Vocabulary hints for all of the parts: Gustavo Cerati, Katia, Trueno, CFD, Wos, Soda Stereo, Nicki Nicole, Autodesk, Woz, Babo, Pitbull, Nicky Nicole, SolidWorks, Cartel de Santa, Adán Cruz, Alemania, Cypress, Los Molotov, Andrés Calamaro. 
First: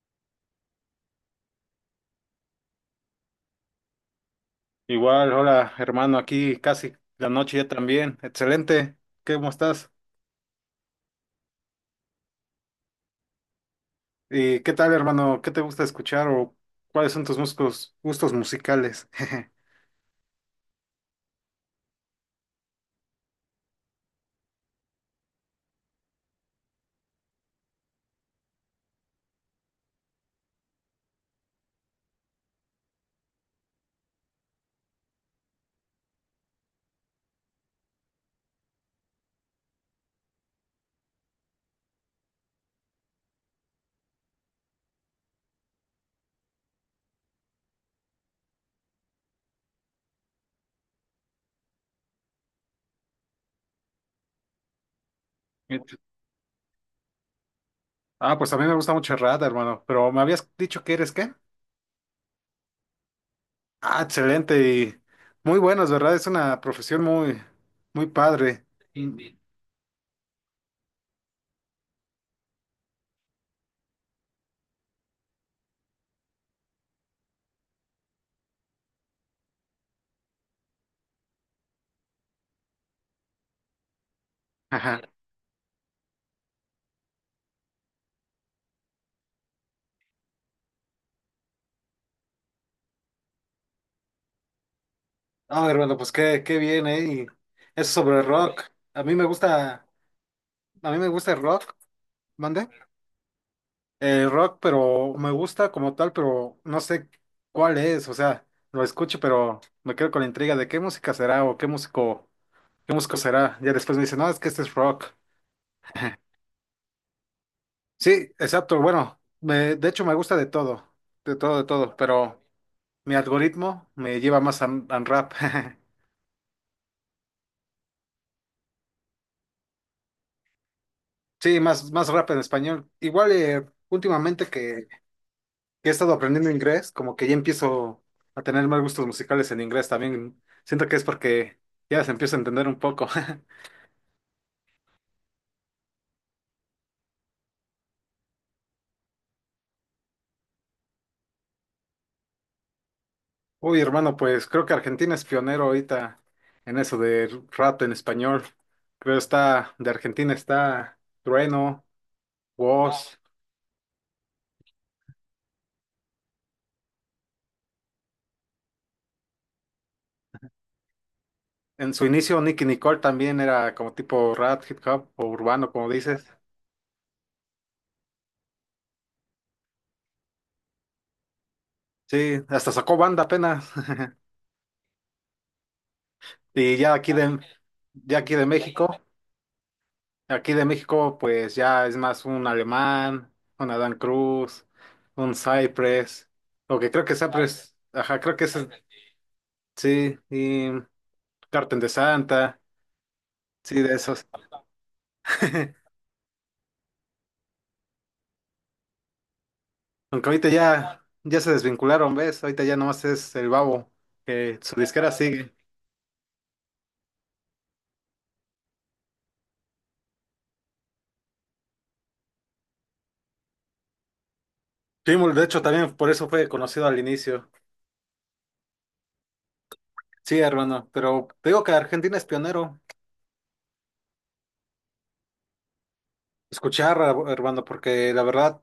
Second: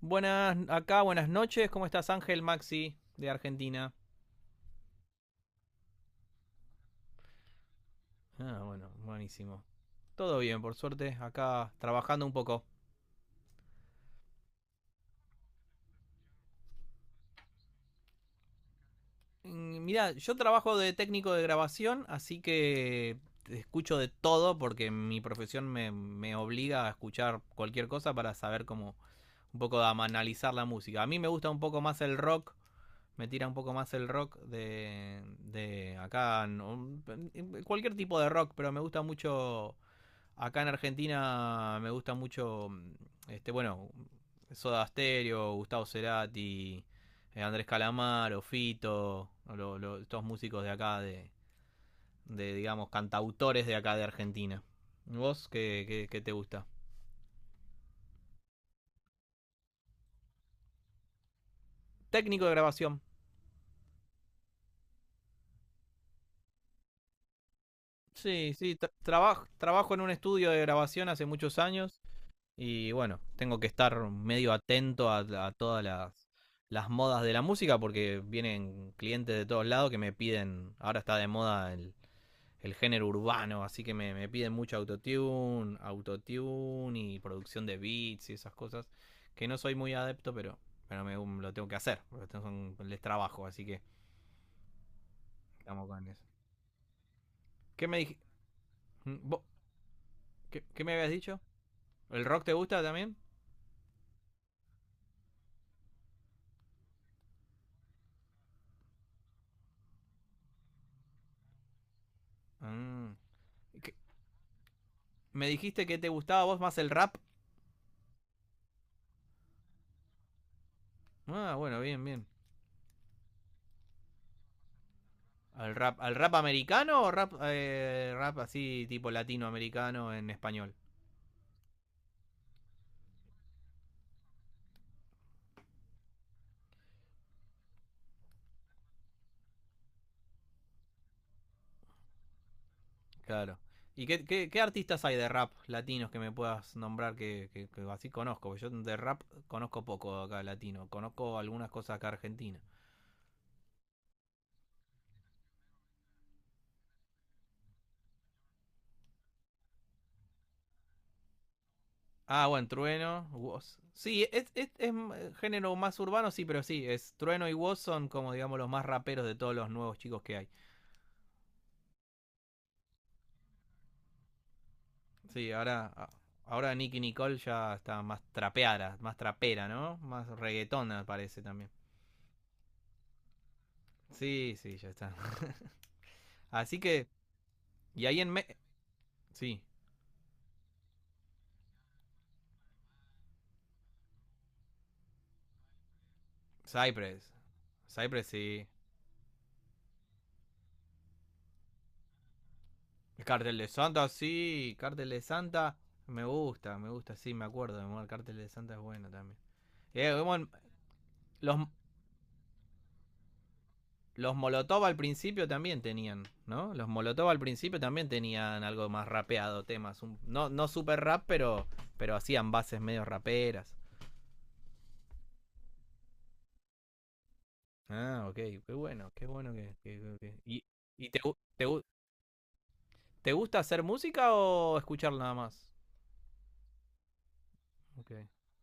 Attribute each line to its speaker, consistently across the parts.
Speaker 1: Buenas acá, buenas noches. ¿Cómo estás, Ángel Maxi de Argentina?
Speaker 2: Igual, hola hermano, aquí casi la noche ya también.
Speaker 1: Ah, bueno,
Speaker 2: Excelente, ¿cómo
Speaker 1: buenísimo.
Speaker 2: estás?
Speaker 1: Todo bien, por suerte, acá trabajando un poco.
Speaker 2: ¿Y qué tal hermano? ¿Qué te gusta escuchar o cuáles son tus gustos musicales?
Speaker 1: Mirá, yo trabajo de técnico de grabación, así que escucho de todo porque mi profesión me obliga a escuchar cualquier cosa para saber cómo un poco de analizar la música. A mí me gusta un poco más el rock, me tira un poco más el rock de acá, no, cualquier tipo de rock, pero me gusta mucho. Acá en Argentina me gusta mucho, bueno, Soda Stereo, Gustavo Cerati, Andrés Calamaro, Fito, estos músicos de acá, de, digamos, cantautores de acá de Argentina. ¿Vos qué, qué te gusta?
Speaker 2: Ah, pues a mí me gusta mucho el rap, hermano, pero me habías dicho que ¿eres qué?
Speaker 1: Técnico de grabación.
Speaker 2: Ah, excelente y muy buenos, ¿verdad? Es una profesión muy, muy
Speaker 1: Sí,
Speaker 2: padre.
Speaker 1: sí,
Speaker 2: Indie.
Speaker 1: trabajo en un estudio de grabación hace muchos años. Y bueno, tengo que estar medio atento a todas las modas de la música porque vienen clientes de todos lados que me piden, ahora está de moda el género urbano, así que me piden mucho
Speaker 2: Ajá.
Speaker 1: autotune, autotune y producción de beats y esas cosas, que no soy muy adepto, pero lo tengo que hacer, porque les trabajo, así que
Speaker 2: Ah,
Speaker 1: estamos
Speaker 2: hermano,
Speaker 1: con
Speaker 2: pues
Speaker 1: eso.
Speaker 2: qué bien, ¿eh? Y
Speaker 1: ¿Qué
Speaker 2: eso
Speaker 1: me dij-
Speaker 2: sobre el rock. A mí me
Speaker 1: mm, ¿Vos-
Speaker 2: gusta,
Speaker 1: qué, qué
Speaker 2: a
Speaker 1: me
Speaker 2: mí me
Speaker 1: habías
Speaker 2: gusta
Speaker 1: dicho?
Speaker 2: el rock,
Speaker 1: ¿El rock te
Speaker 2: ¿mande?
Speaker 1: gusta también?
Speaker 2: Rock, pero me gusta como tal, pero no sé cuál es, o sea, lo escucho, pero me quedo con la intriga de qué música será o qué músico, qué
Speaker 1: Mm.
Speaker 2: músico será. Ya después me dicen, no, es que este es rock.
Speaker 1: Me dijiste que te gustaba a vos más el rap.
Speaker 2: Sí, exacto, bueno, de hecho me gusta de todo, de
Speaker 1: Ah,
Speaker 2: todo, de
Speaker 1: bueno,
Speaker 2: todo,
Speaker 1: bien, bien.
Speaker 2: pero mi algoritmo me lleva más a, rap.
Speaker 1: Al rap americano o rap, rap así tipo latinoamericano en español?
Speaker 2: Sí, más, más rap en español. Igual últimamente que he estado aprendiendo inglés, como que ya empiezo a tener más gustos musicales en inglés también. Siento que es porque ya se empieza a entender un poco.
Speaker 1: Claro. ¿Y qué, qué, qué artistas hay de rap latinos que me puedas nombrar que, que así conozco? Porque yo de rap conozco poco acá latino. Conozco algunas cosas acá argentinas.
Speaker 2: Uy, hermano, pues creo que Argentina es pionero ahorita en eso de rap en español. De Argentina está Trueno,
Speaker 1: Ah, bueno,
Speaker 2: Wos.
Speaker 1: Trueno, Woz. Sí, es género más urbano, sí, pero sí, es Trueno y Woz son como digamos los más raperos de todos los nuevos chicos que hay.
Speaker 2: En su inicio, Nicki Nicole también era como tipo rap, hip hop o
Speaker 1: Sí,
Speaker 2: urbano, como
Speaker 1: ahora,
Speaker 2: dices.
Speaker 1: ahora Nicky Nicole ya está más trapeada, más trapera, ¿no? Más reggaetona parece también.
Speaker 2: Sí, hasta sacó banda apenas.
Speaker 1: Sí, sí, ya está.
Speaker 2: Y
Speaker 1: Así
Speaker 2: ya
Speaker 1: que,
Speaker 2: aquí de,
Speaker 1: y
Speaker 2: ya
Speaker 1: ahí en...
Speaker 2: aquí
Speaker 1: Me
Speaker 2: de México.
Speaker 1: sí,
Speaker 2: Aquí de México, pues ya es más un Alemán, un Adán Cruz, un Cypress. Lo que creo que
Speaker 1: Cypress.
Speaker 2: Cypress, ajá,
Speaker 1: Cypress
Speaker 2: creo que es,
Speaker 1: sí.
Speaker 2: sí, y Cartel de Santa,
Speaker 1: El cartel de
Speaker 2: sí, de
Speaker 1: Santa,
Speaker 2: esos.
Speaker 1: sí. Cartel de Santa, me gusta, sí, me acuerdo. El cartel de Santa es bueno también.
Speaker 2: Aunque
Speaker 1: Bueno,
Speaker 2: ahorita ya se
Speaker 1: los,
Speaker 2: desvincularon, ¿ves? Ahorita ya nomás es el Babo,
Speaker 1: Los
Speaker 2: que su
Speaker 1: Molotov al
Speaker 2: disquera
Speaker 1: principio
Speaker 2: sigue.
Speaker 1: también tenían, ¿no? Los Molotov al principio también tenían algo más rapeado, temas. No, no super rap, pero hacían bases medio raperas.
Speaker 2: Pitbull, de hecho, también por eso fue conocido al inicio.
Speaker 1: Ah, ok, qué bueno que...
Speaker 2: Sí,
Speaker 1: ¿Y,
Speaker 2: hermano,
Speaker 1: y te,
Speaker 2: pero te digo
Speaker 1: te,
Speaker 2: que Argentina es pionero.
Speaker 1: te gusta hacer música o escuchar nada más?
Speaker 2: Escuchar, hermano,
Speaker 1: Ok.
Speaker 2: porque la verdad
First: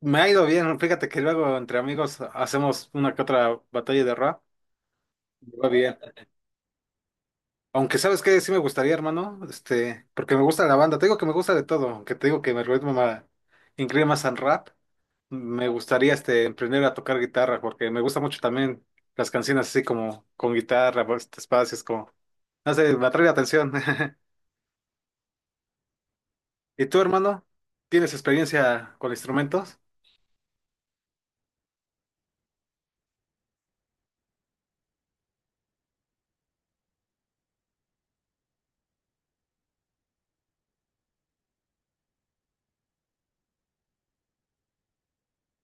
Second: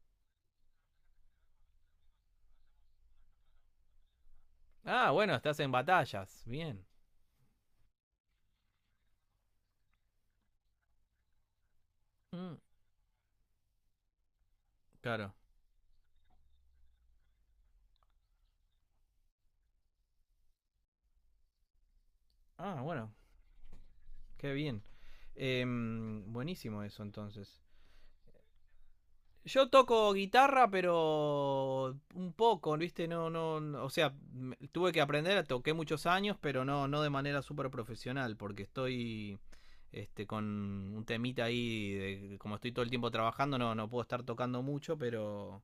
Speaker 2: me ha ido bien. Fíjate que luego entre amigos hacemos una que otra batalla de rap.
Speaker 1: Ah, bueno,
Speaker 2: me
Speaker 1: estás
Speaker 2: Va
Speaker 1: en
Speaker 2: bien.
Speaker 1: batallas, bien.
Speaker 2: Aunque sabes que sí me gustaría, hermano, porque me gusta la banda. Te digo que me gusta de todo, aunque te digo que
Speaker 1: Mm,
Speaker 2: me ritmo incline más al rap.
Speaker 1: claro.
Speaker 2: Me gustaría emprender a tocar guitarra, porque me gusta mucho también las canciones así como con guitarra, pues, espacios como, no
Speaker 1: Ah,
Speaker 2: sé, me
Speaker 1: bueno,
Speaker 2: atrae la atención.
Speaker 1: qué bien. Buenísimo
Speaker 2: ¿Y tú,
Speaker 1: eso
Speaker 2: hermano?
Speaker 1: entonces.
Speaker 2: ¿Tienes experiencia con
Speaker 1: Yo
Speaker 2: instrumentos?
Speaker 1: toco guitarra, pero un poco, ¿viste? No, no, o sea, tuve que aprender, toqué muchos años, pero no, no de manera súper profesional, porque estoy con un temita ahí, como estoy todo el tiempo trabajando, no, no puedo estar tocando mucho, pero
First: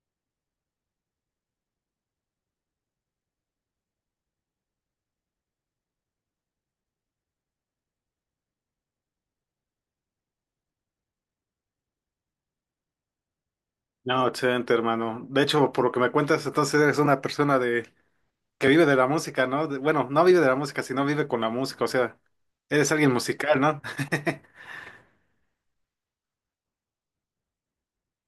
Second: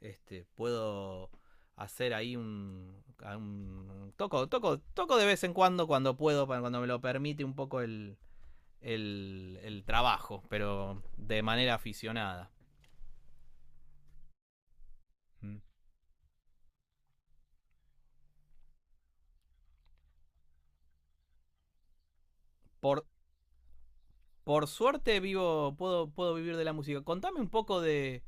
Speaker 1: puedo hacer ahí un, toco, toco, toco de vez en cuando, cuando puedo, cuando me lo permite un poco el trabajo, pero de manera aficionada.
Speaker 2: No, excelente, hermano. De
Speaker 1: Mm.
Speaker 2: hecho, por lo que me cuentas, entonces eres una persona de que vive de la música, ¿no? Bueno, no vive de la música, sino vive con la música, o sea, eres
Speaker 1: Por,
Speaker 2: alguien musical, ¿no?
Speaker 1: Por suerte vivo, puedo, puedo vivir de la música. Contame un poco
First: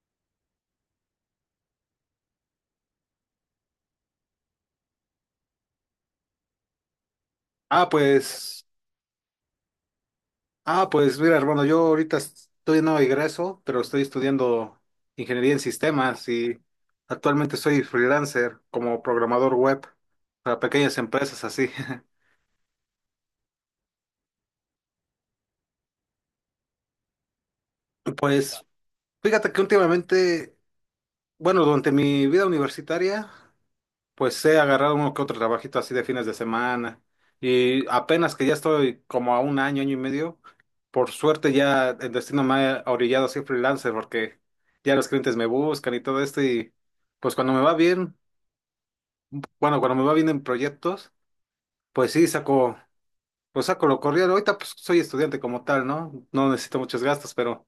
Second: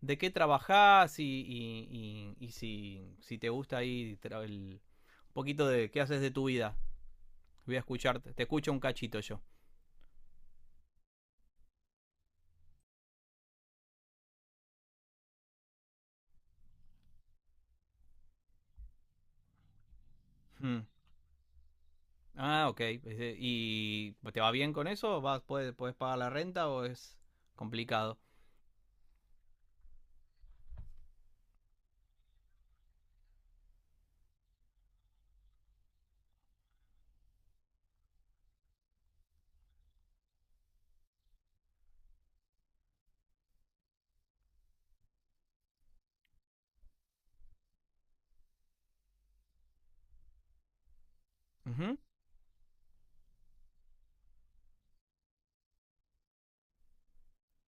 Speaker 1: de qué trabajás y, y si, si te gusta ahí el- un poquito de qué haces de tu vida. Voy a
Speaker 2: Ah,
Speaker 1: escucharte, te
Speaker 2: pues,
Speaker 1: escucho un cachito yo.
Speaker 2: ah, pues, mira, hermano, yo ahorita estoy no egreso, pero estoy estudiando ingeniería en sistemas y actualmente soy freelancer como programador web para
Speaker 1: Hmm.
Speaker 2: pequeñas empresas así.
Speaker 1: Ah, ok. ¿Y te va bien con eso? ¿Vas, puedes, puedes pagar la renta o es complicado?
Speaker 2: Pues, fíjate que últimamente, bueno, durante mi vida universitaria. Pues he agarrado uno que otro trabajito así de fines de semana y apenas que ya estoy como a un año, año y medio, por suerte ya el destino me ha orillado a ser freelancer porque ya los clientes me buscan y todo esto y pues cuando me va bien, bueno, cuando me va bien en proyectos,
Speaker 1: Ujú.
Speaker 2: pues sí saco, pues saco lo corrido. Ahorita pues soy estudiante como tal, ¿no? No necesito muchos gastos, pero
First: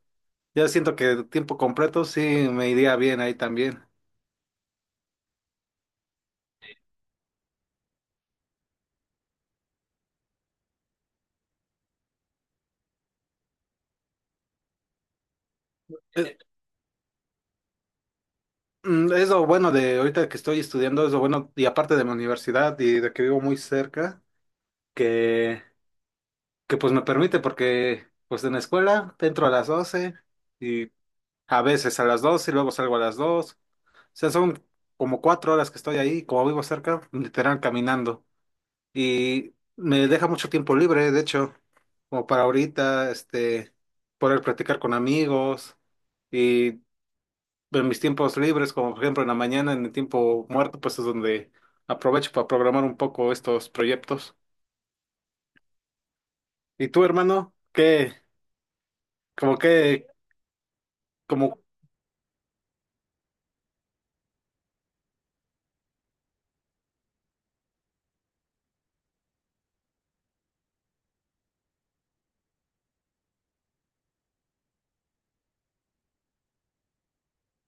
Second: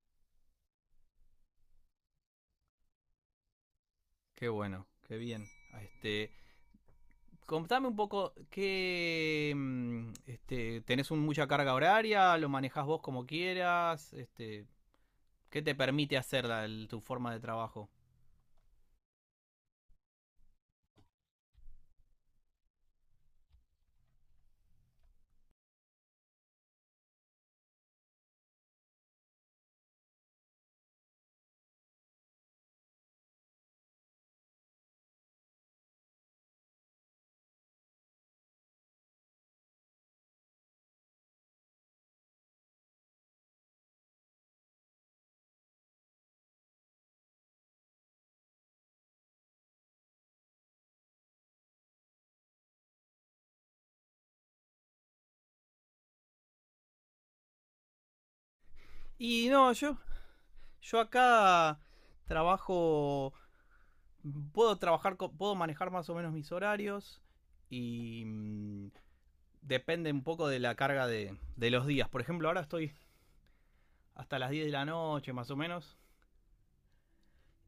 Speaker 2: ya siento que tiempo completo sí me iría bien ahí también.
Speaker 1: Qué bueno, qué bien. Este, Contame un poco qué este, mucha carga horaria, lo manejás vos como quieras, este, qué te permite
Speaker 2: Eh,
Speaker 1: hacer tu forma de trabajo.
Speaker 2: Es lo bueno de ahorita que estoy estudiando, es lo bueno, y aparte de mi universidad y de que vivo muy cerca, que, que pues me permite, porque pues en la escuela entro a las 12 y a veces a las 12 y luego salgo a las 2. O sea, son como cuatro horas que estoy ahí, como vivo cerca, literal caminando. Y me deja mucho tiempo libre, de hecho, como para ahorita, poder platicar con amigos. Y en mis tiempos libres, como por ejemplo en la mañana, en el tiempo muerto, pues es donde aprovecho para programar un poco estos proyectos. ¿Y tú, hermano? ¿Qué?
Speaker 1: Y
Speaker 2: Como
Speaker 1: no, yo,
Speaker 2: que,
Speaker 1: yo
Speaker 2: como
Speaker 1: acá trabajo, puedo trabajar, puedo manejar más o menos mis horarios y depende un poco de la carga de los días. Por ejemplo, ahora estoy hasta las 10 de la noche más o menos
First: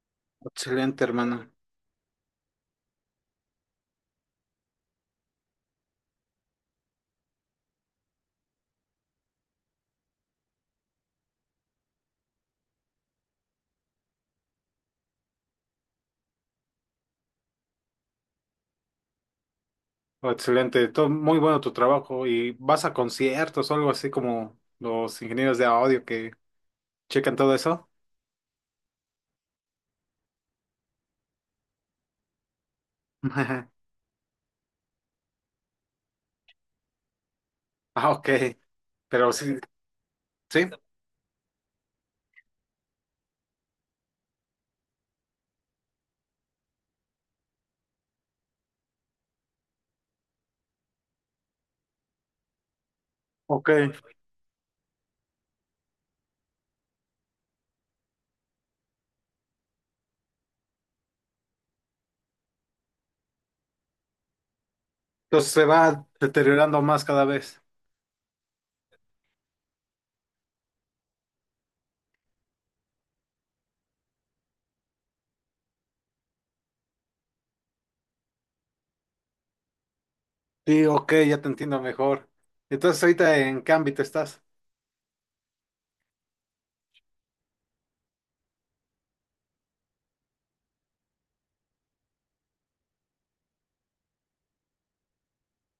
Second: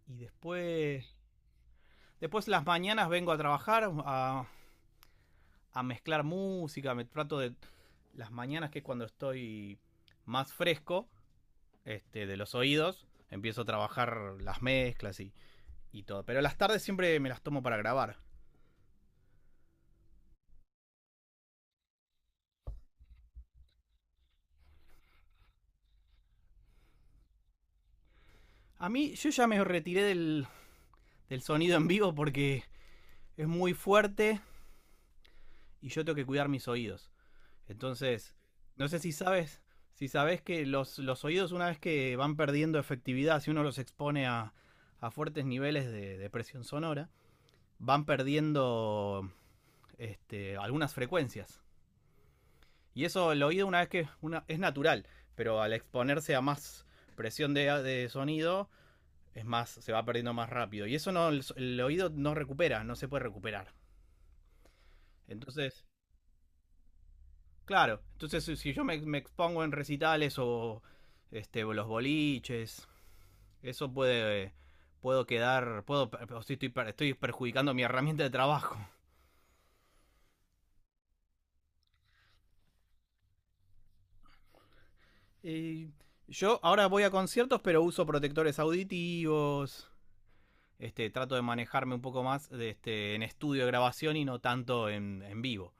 Speaker 1: y
Speaker 2: excelente,
Speaker 1: después,
Speaker 2: hermano.
Speaker 1: después las mañanas vengo a trabajar a mezclar música, me trato de las mañanas que es cuando estoy más fresco de los oídos, empiezo a trabajar las mezclas y todo. Pero las tardes siempre me las tomo para grabar.
Speaker 2: Excelente, todo muy bueno tu trabajo. ¿Y vas a conciertos o algo así como los ingenieros de audio que checan todo eso?
Speaker 1: A mí yo ya me retiré del, del sonido en vivo porque es muy fuerte y yo tengo que cuidar mis oídos.
Speaker 2: Ah, ok.
Speaker 1: Entonces, no sé si
Speaker 2: Pero sí,
Speaker 1: sabes, si sabes que
Speaker 2: sí,
Speaker 1: los oídos una vez que van perdiendo efectividad, si uno los expone a fuertes niveles de presión sonora, van perdiendo algunas frecuencias. Y eso el oído
Speaker 2: ok.
Speaker 1: una vez que una, es natural, pero al exponerse a más presión de sonido, es más, se va perdiendo más rápido. Y eso no, el, oído no recupera, no se puede recuperar.
Speaker 2: Entonces se
Speaker 1: Entonces,
Speaker 2: va deteriorando más cada vez.
Speaker 1: claro, entonces si si yo me, me expongo en recitales o los boliches, eso puede, puedo quedar, puedo, estoy, estoy perjudicando mi herramienta de trabajo.
Speaker 2: Sí, ok, ya te entiendo mejor. ¿Entonces ahorita en qué ámbito estás?
Speaker 1: Eh, yo ahora voy a conciertos, pero uso protectores auditivos. Este, trato de manejarme un poco más de este, en estudio de grabación y no tanto en vivo.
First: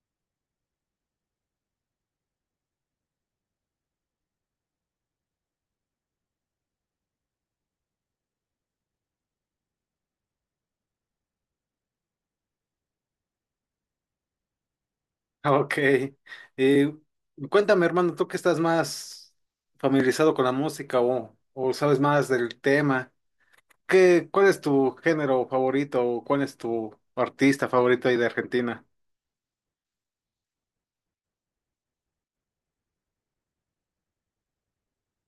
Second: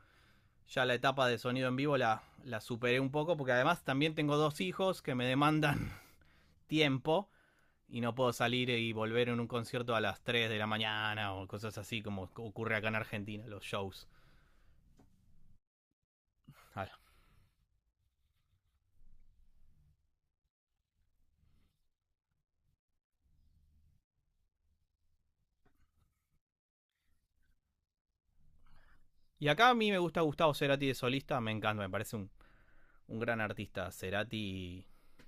Speaker 1: Ya la etapa de sonido en vivo la, la superé un poco porque además también tengo dos hijos que me demandan tiempo y no puedo salir y volver en un concierto a las 3 de la mañana o cosas así como ocurre acá en Argentina, los shows.
Speaker 2: Ah, ok. Eh, Cuéntame, hermano, tú que estás más familiarizado con la música o sabes más del tema, ¿ cuál es tu género favorito o cuál es tu artista favorito ahí de Argentina?
Speaker 1: Y acá a mí me gusta Gustavo Cerati de solista, me encanta, me parece un gran artista, Cerati,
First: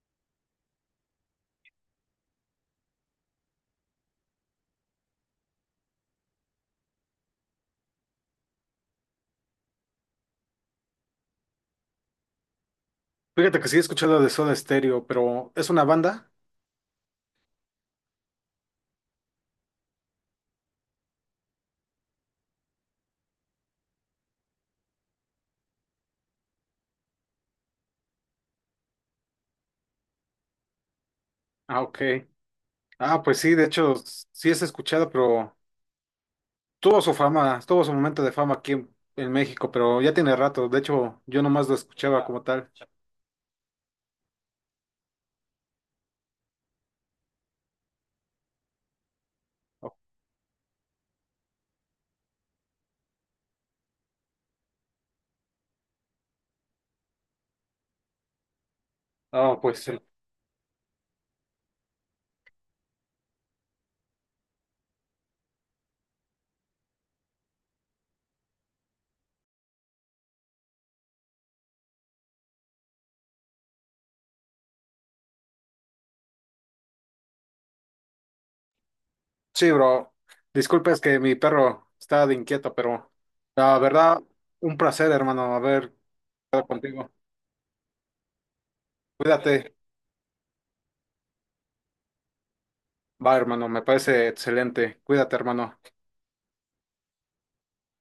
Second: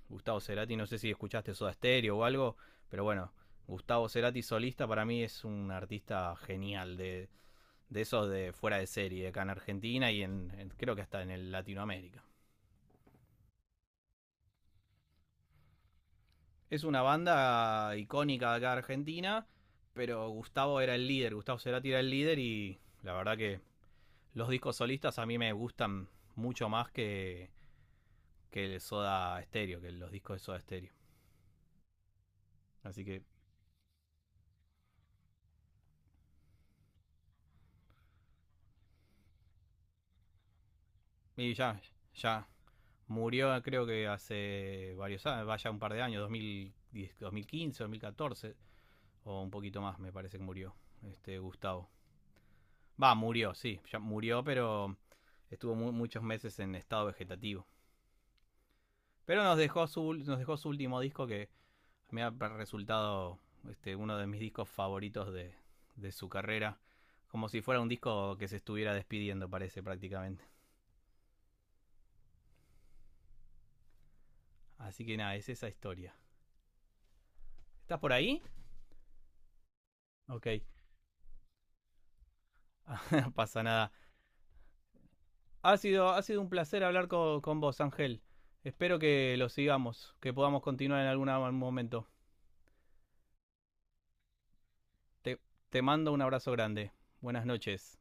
Speaker 1: Gustavo Cerati, no sé si escuchaste Soda Stereo o algo, pero bueno, Gustavo Cerati solista para mí es un artista genial, de esos de fuera de serie, acá en Argentina y en, creo que hasta en el Latinoamérica.
Speaker 2: Fíjate que sí he escuchado de Soda Stereo, pero ¿es una banda?
Speaker 1: Es una banda icónica de acá de Argentina, pero Gustavo era el líder, Gustavo Cerati era el líder y la verdad que los discos solistas a mí me gustan mucho más que el Soda Stereo, que los discos de Soda Stereo.
Speaker 2: Ah, ok.
Speaker 1: Así
Speaker 2: Ah,
Speaker 1: que,
Speaker 2: pues sí, de hecho, sí es escuchado, pero tuvo su fama, tuvo su momento de fama aquí en México, pero ya tiene rato. De hecho, yo
Speaker 1: y
Speaker 2: nomás lo
Speaker 1: ya,
Speaker 2: escuchaba como
Speaker 1: ya,
Speaker 2: tal.
Speaker 1: Murió ah, creo que hace varios años, vaya un par de años, 2010, 2015, 2014 o un poquito más me parece que murió este Gustavo. Va, murió, sí, ya murió, pero estuvo muchos meses en estado vegetativo. Pero
Speaker 2: Ah, pues.
Speaker 1: nos dejó su último disco que me ha resultado uno de mis discos favoritos de su carrera. Como si fuera un disco que se estuviera despidiendo, parece prácticamente. Así que nada, es esa historia. ¿Estás por ahí?
Speaker 2: Sí, bro.
Speaker 1: Ok,
Speaker 2: Disculpa, es que mi perro está de inquieto, pero
Speaker 1: no pasa
Speaker 2: la
Speaker 1: nada.
Speaker 2: verdad, un placer, hermano, haber
Speaker 1: Ha sido un
Speaker 2: estado
Speaker 1: placer hablar
Speaker 2: contigo.
Speaker 1: con vos, Ángel. Espero que lo
Speaker 2: Cuídate.
Speaker 1: sigamos, que podamos continuar en algún momento.
Speaker 2: Va, hermano, me parece excelente. Cuídate,
Speaker 1: Te,
Speaker 2: hermano.
Speaker 1: te mando un abrazo grande. Buenas noches.